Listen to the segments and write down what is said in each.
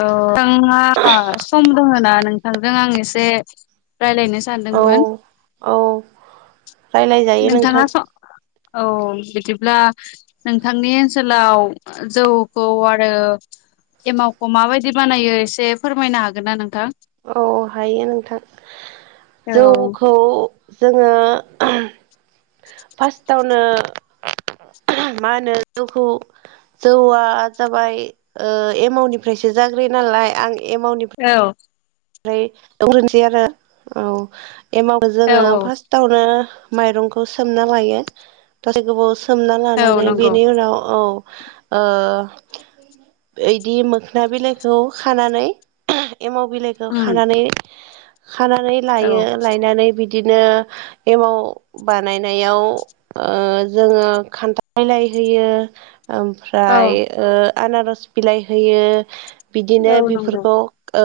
औ नोंथाङा सम दङ ना नोंथांजों आं एसे राय्लायनो सानदोंमोन। रायज्लाय जायो नोंथाङा नोंथां। स औ बिदिब्ला नोंथांनि ओनसोलाव जौखौ आरो एमावखौ माबायदि बानायो एसे फोरमायनो हागोन ना नोंथां। औ हायो नोंथां औ जौखौ जोङो फार्स्टआवनो मा होनो जौखौ जौआ जाबाय ओ एमावनिफ्रायसो जाग्र नाय नालाय आं एमाउन्टनिफ्राय औ ओमफ्राय रनोसै आरो औ एमाखौ औ जोङो औ फार्स्टआवनो माइरंखौ सोमना लायो दासै गोबाव सोमना औ लानानै नंगौ बेनि उनाव औ। ओ इदि मोखोन बिलाइखौ खानानै एमाव बिल खौ उम खानानै खानानै औ लायो लायनानै बिद बिदिनो एमाव बानायनायाव ओ जोङो खान्थाय बिलाइ होयो। औ ओमफ्राय ओ आनारस बिलाइ होयो बिदिनो औ नंगौ बेफोरखौ ओ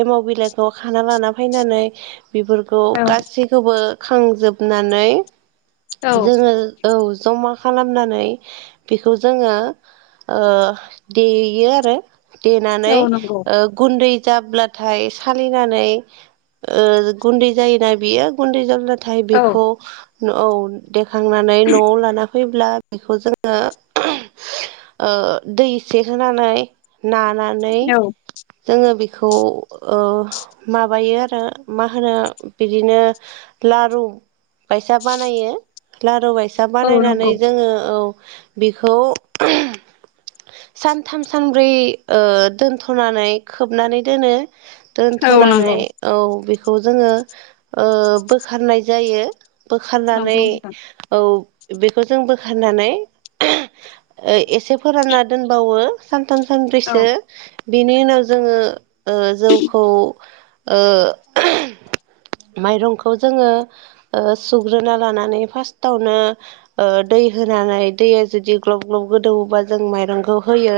एमाव बिलाइखौ खाना लाना फैनानै बेफोरखौ औ गासैखौबो खांजोबनानै औ जोङो औ जमा खालामनानै बेखौ जोङो ओ देयो आरो देनानै औ नंगौ ओ गुन्दै जाब्ला नाथाय सालिनानै गुन्दै जायोना बियो गुन्दै ज नाथाय औ बेखौ औ देखांनानै न'आव लाना फैब्ला बेखौ जोङो ओ दै एसे होनानै नानानै औ जोङो बेखौ ओ माबायो आरो मा होनो बिदिनो लारु बायसा बानायो लारु बायसा औ बानायनानै नंगौ जोङो औ बेखौ [inaudible] सानथाम सानब्रै ओ दोनथ'नानै खोबनानै दोनो औ दोनथ'नानै नंगौ औ बेखौ [inaudible] बे जोङो ओ बोखारनाय जायो बोखारनानै नंगौ नोंथां औ बेखौ जों बोखारनानै एसे फोरानना दोनबावो सान सानथाम औ सानब्रैसो बिनि उनाव जोङो जौखौ ओ [inaudible] माइरंखौ जोङो सुग्रोना लानानै फार्टावनो ओ दै होन होनानै दैया जुदि ग्लब ग्लब गोदौबा जों माइरंखौ होयो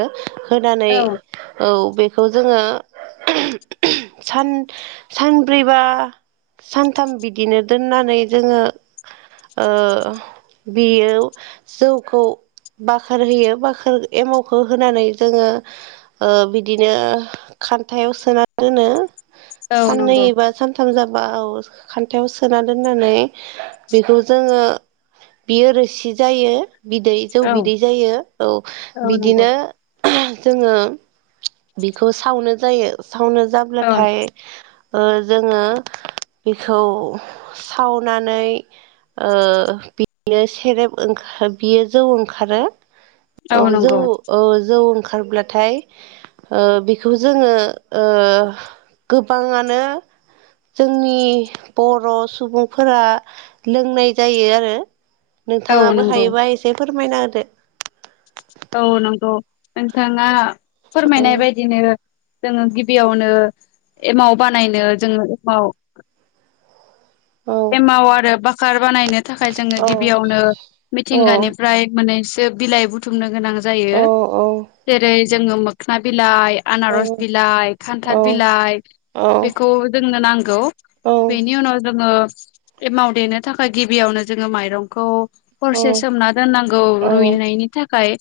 होनानै औ औ बेखौ जोङो [inaudible] सान सानब्रैबा सानथाम बिदिनो दोननानै जोङो ओ बियो जौखौ बाखोर होयो बाखार एमावखौ होनानै जोङो ओ बिदिनो खान्थायाव सोना दोनो औ साननै नंगौ एबा सानथाम जाब बा औ खान्थायाव सोना दोननानै बेखौ जोङो बियो रोसि जायो बिदै जौ औ बिदै जायो औ औ नंगौ बिदिनो ओ जोङो बेखौ सावनो जायो सावनो जाब्लाथाय औ ओ जोङो बेखौ सावनानै ओ बिनो सेरेब ओंखा बियो जौ ओंखारो औ जौ औ जौ ओंखारब्लाथाय ओ बेखौ जोङो ओ गोबाङानो जोंनि बर' सुबुंफोरा लोंनाय जायो आरो औ नोंथाङाबो नंगौ हायोबा एसे फोरमायना होदो औ नंगौ नोंथाङा फोरमायनाय बायदिनो जोङो गिबियावनो एमाव बानायनो जोङो एमाव औ एमाव आरो बाखार बानायनो थाखाय जोङो औ गिबियावनो औ मिथिंगानिफ्राय माने बिलाइ बुथुमनो गोनां औ जायो जेरै जोङो मोखोना बिलाइ औ आनारस बिलाइ औ खान्थाल बिलाइ औ बेखौ जोंनो नांगौ औ बेनि उनाव जोङो एमाव देनो थाखाय गिबियावनो जोङो माइरंखौ हरसे सोमना दोननांगौ औ रुइनायनि थाखाय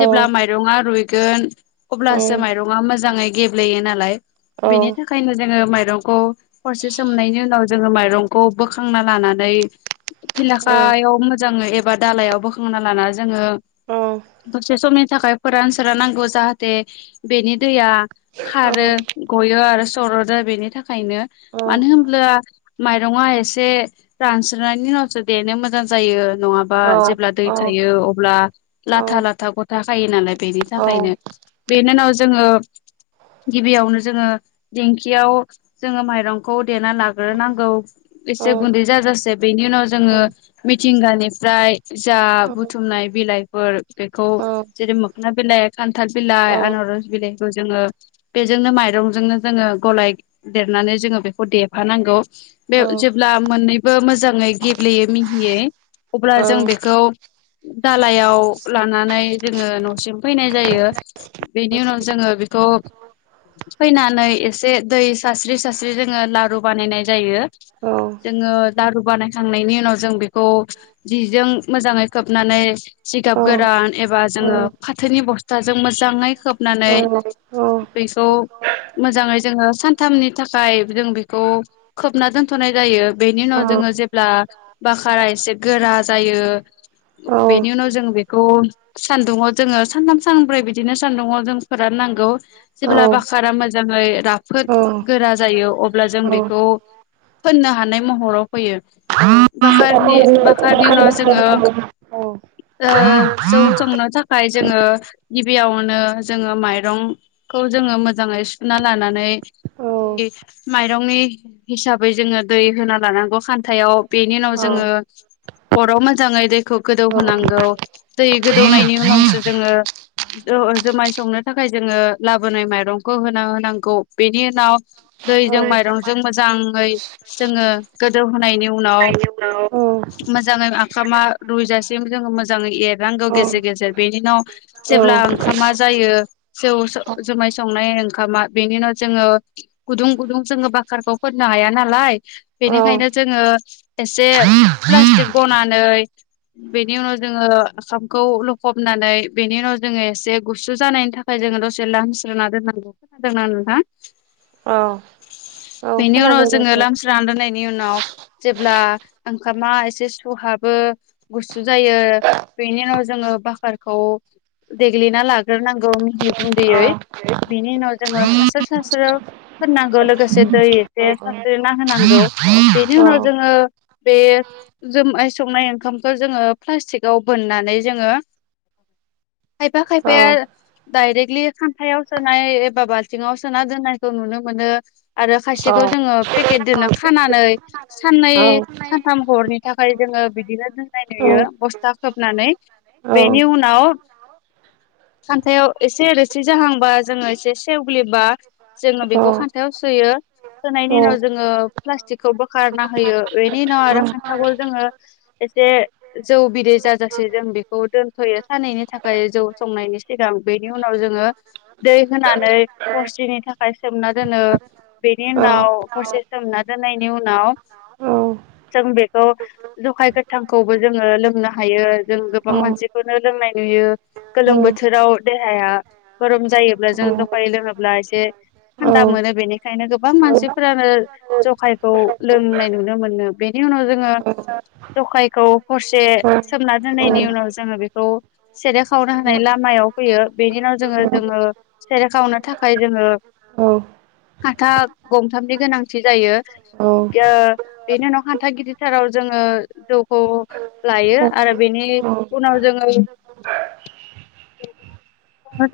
जेब्ला माइरङा रुइगोन अब्लासो माइरंआ मोजाङै गेब्लेयो नालाय बेनि थाखायनो जोङो माइ इरंखौ हरसे सोमनायनि उनाव जोङो माइरंखौ बोखांना लानानै फिलाखायाव मोजाङै एबा दालायाव बोखांना लाना जोङो दसे समनि थाखाय फोरान सोरान नांगौ जाहाथे बेनि दैया खारो गयो आरो सर'दो बेनि थाखायनो मानो होनब्ला माइ रङा एसे रानस्रानायनि उनावसो देनो मोजां जायो नङाबा जेब्ला दै थायो अब्ला लाथा लाथा गथा खायो नालाय बेनि थाखायनो बेनि उनाव जोङो गिबियावनो जोङो दिंखियाव जोङो माइरंखौ देना लाग्रोनांगौ एसे गुन्दै जाजासे बेनि उनाव जोङो मिथिंगानि फ्राय जा बुथुमनाय बिलाइफोर बेखौ जेरै मोखोना बिलाइ खान्थाल बिलाय आनरस बिलाय जोङो बेजोंनो माइरंजोंनो जोङो गलाय देरनानै जोङो बेखौ देफानांगौ बे जेब्ला मोननैबो मोजाङै गेब्लेयै मिहियै अब्ला जों बेखौ दालायाव लानानै जोङो न'सिम फैनाय जायो। बेनि उनाव जोङो बेखौ, फैनानै एसे दै सारस्रि सारस्रि जोङो लारु बानायनाय जायो। जोङो लारु बानाय खांनायनि उनाव जों बेखौ जिजों मोजाङै खोबनानै जिगाब गोरान एबा जोङो फाथोनि बस्थाजों मोजाङै खोबनानै बेखौ मोजाङै जोङो सानथामनि थाखाय जों बेखौ खोबना दोन थ'नाय जायो बेनि उनाव औ जोङो जेब्ला बाखारा एसे गोरा जायो। औ औ बेनि उनाव जों बेखौ सान्दुङाव जोङो सानथाम सानब्रै बिदिनो सान्दुङाव जों फोरान नांगौ औ जेब्ला बाखारा मोजाङै राफोद गोरा जायो अब ब्ला जों बेखौ फोननो हानाय महराव फैयो। बाखारनि बाखा खारनि उनाव जोङो औ ओ जौ संनो थाखाय जोङो गिबियावनो जोङो माइरं खौ जोङो मोजाङै सुना लानानै औ माइरंनि हिसाब बै जोङो दै होना लानांगौ खान्थायाव बेनि उनाव औ जोङो अराव मोजाङै दैखौ गोदौ होनोनांगौ दै गोदौनायनि उनावसो जोङो जो-जोमाय संनो थाखाय जोङो लाबोनाय माइरंखौ होना होनांगौ बेनि उनाव दैजों माइरंजों मोजाङै जोङो गोदौहोनायनि उनाव मोजाङै आखामा रुइजासिम जोङो मोजाङै एरनांगौ गेजेर गेजेर बेनि उनाव जेब्ला ओंखामा जायो जौ सो- जोमाय संनाय ओंखामा बेनि उनाव जोङो गुदुं गुदुं जोङो बाखारखौ फोननो हाया ना नालाय बेनिखायनो जोङो एसे प्लासटिक बनानै बेनि उनाव जोङो आखामखौ लखबनानै बेनि उनाव जोङो एसे गुसु जानायनि थाखाय जोङो दसे लामस्रोना दोननांगौ खोनादों ना नोंथां? औ [inaudible] ओ बेनि उनाव जोङो लामस्रोना दोननाय नि उनाव जेब्ला ओंखामा एसे सुहाबो, गुसु जायो बेनि उनाव जोङो बखारखौ देग्लिना लाग्रोनांगौ मिहि औ गुन्दैयै औ औ बिनि उनाव औ जोङो सास्रो सास्रो फोननांगौ लोगोसे दै एसे औ सास्रिना होनांगौ औ बेनि उनाव जोङो बे जोमाय संनाय ओंखामखौ जोङो प्लास्टिकआव बोननानै जोङो [unintelligible] खायफा खायफाया दायरेक्टलि खानथायाव सोनाय एबा बाल्थिङाव सोना दोननायखौ नुनो मो नो आरो खायसेखौ जोङो पेकेट दोनो खानानै साननै सानथाम हरनि थाखाय जोङो बिदिनो दोननाय नुयो बस्था खोबनानै। बेनि उनाव [unintelligible] खान्थायाव एसे रोसि जाहांबा जोङो एसे सेवग्लिबा जोङो बेखौ खान्थायाव सुयो। सोनायनि‌ उनाव जोङो प्लास्टिकखौ बोखारना होयो बेनि उनाव आरो खान्थखौ जोङो एसे जौ बिदै जाजासे जों बेखौ दोनथ'यो सानैनि थाखाय जौ संनायनि सिगां बेनि उनाव जोङो दै होनानै हरसेनि थाखाय सोमना दोनो बेनि उनाव हरसे सोमना दोननायनि उनाव जों बेखौ जखाय गोथांखौबो जोङो लोंनो हायो जों गोबां मानसिखौनो लोंनाय नुयो गोलोम बोथोराव देहाया गरम जायोब्ला जों जखाय लोङोब्ला एसे थान्दा मोनो बेनिखायनो गोबां मानसि फोरानो जखायखौ लोंनाय नुनो मोनो बेनि उनाव जोङो जखायखौ हरसे सोमना दोननायनि उनाव जोङो बेखौ सेरेब सावना हानाय लामा मायाव फैयो बेनि उनाव जोङो जोङो सेरेब खावनो थाखाय जोङो औ खानथा गंथामनि गोनांथि जायो ओ बेनि उनाव खान्था गिदिरथाराव जोङो जौखौ लायो आरो बेनि उनाव जोङो [unintelligible]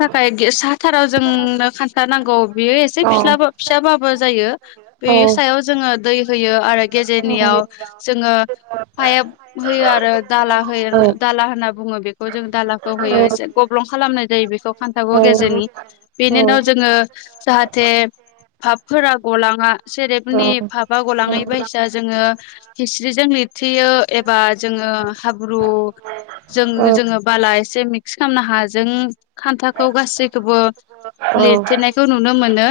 थाखाय साथाराव जोंनो खानथा नांगौ बेयो एसे फिसला फिसाबा बाबो जायो बेनि सायाव जोङो दै होयो आरो गेजेरनियाव जोङो पाइप होयो आरो दाला होयो दाला होनना बुङो बेखौ जों दालाखौ होयो एसे गब्लं खालामनाय जायो बेखौ खान्थागौ गेजेरनि बेनि उनाव जोङो जाहाथे भापफोरा गलाङा सेरेबनि भापा गलाङै बायसा जोङो हिस्रिजों लिर थेयो एबा जोङो हाब्रु जों जोङो बाला एसे मिक्स खालामना हायाजों खान्थाखौ गासैखौबो लिरथेनायखौ नुनो मोनो।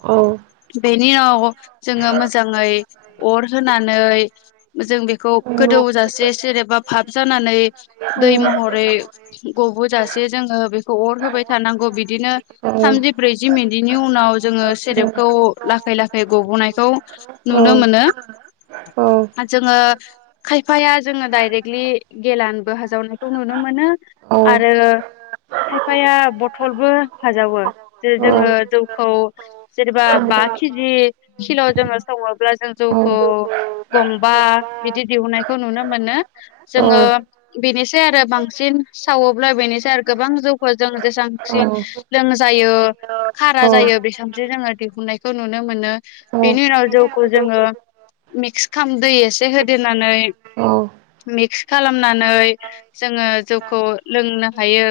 औ बेनि उनाव जोङो मोजाङै अर होनानै जों बेखौ गोदौजासे सेरेनेबा भाब जानानै दै महरै गबोजासे जोङो ओ बेखौ होबाय थानांगौ बिदिनो थामजि ब्रैजि मिनिदनि उनाव जोङो सेरेबखौ लाखै लाखै गब'नायखौ नुनो मोनो। औ जोङो खायफाया जोङो दडाइरेक्टलि गेेलानबो हाजावनायखौ नुनो मोनो। आरो खायफाया बथलबो हाजावो जे जोङो जौखौ जेनेबा बा केजि सिल' जोङो सङोब्ला जों जौखौ गंबा बिदि दिहुननायखौ नुनो मोनो जोङो बिनिसै आरो बांसिन सावोब्ला बेनिसाय आरो गोबां जौखौ जों जेसांसि लोंजायो खारा जा जायो बे सामसो जोङो दिहुननायखौ नुनो मोनो बेनि उनाव जौखौ जोङो मिक्स खाम दै एसे होदेरनानै मिक्स खालामनानै जोङो जौखौ लोंनो हायो।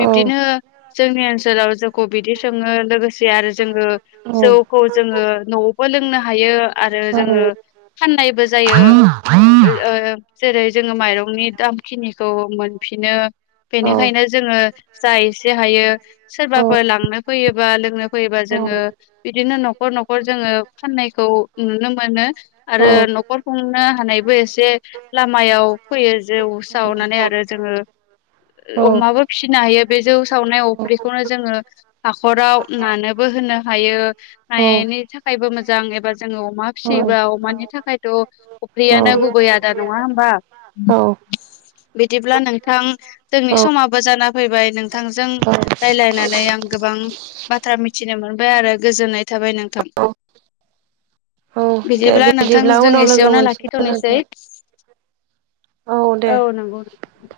बिब्दिनो जोंनि ओनसोलाव जोंखौ बिदि सोङो लोगोसे आरो जोङो जौखौ जोङो न'आवबो लोंनो हायो आरो जोङो फाननायबो जायो ओ जेरै जोङो माइरंनि दामखिनिखौ मोनफिनो। बेनिखायनो जोङो जा एसे हायो सोरबाफोर लांनो फैयोबा लोंनो फैयोबा जोङो बिदिनो न'खर न'खर जोङो फाननायखौ नुनो मोनो औ आरो न'खर खुंनो हानायबो एसे लामायाव फैयो जौ सावनानै आरो जोङो अमाबो फिसिनो हायो बे जौ सावनाय अफ्रिखौनो जोङो हाख'राव नानोबो होनो हायो नायनि था खायबो मोजां एबा जोङो अमा फिसियोबा अमानि थाखायथ' अफ्रियानो गुबै आदार नङा होमबा औ बिदिब्ला नोंथां जोंनि औ, समाबो जाना फैबाय नोंथांजों राय्लायनानै आं गोबां बाथ्रा मिथिनो मोनबाय आरो गोजोननाय थाबाय नोंथां। औ, औ दे बिदिब्ला नोंथांजों उनाव लोगो एसेयावनो मोनसिगोन लाखिथ'नोसै। नोंथां औ नंगौ नोंथां।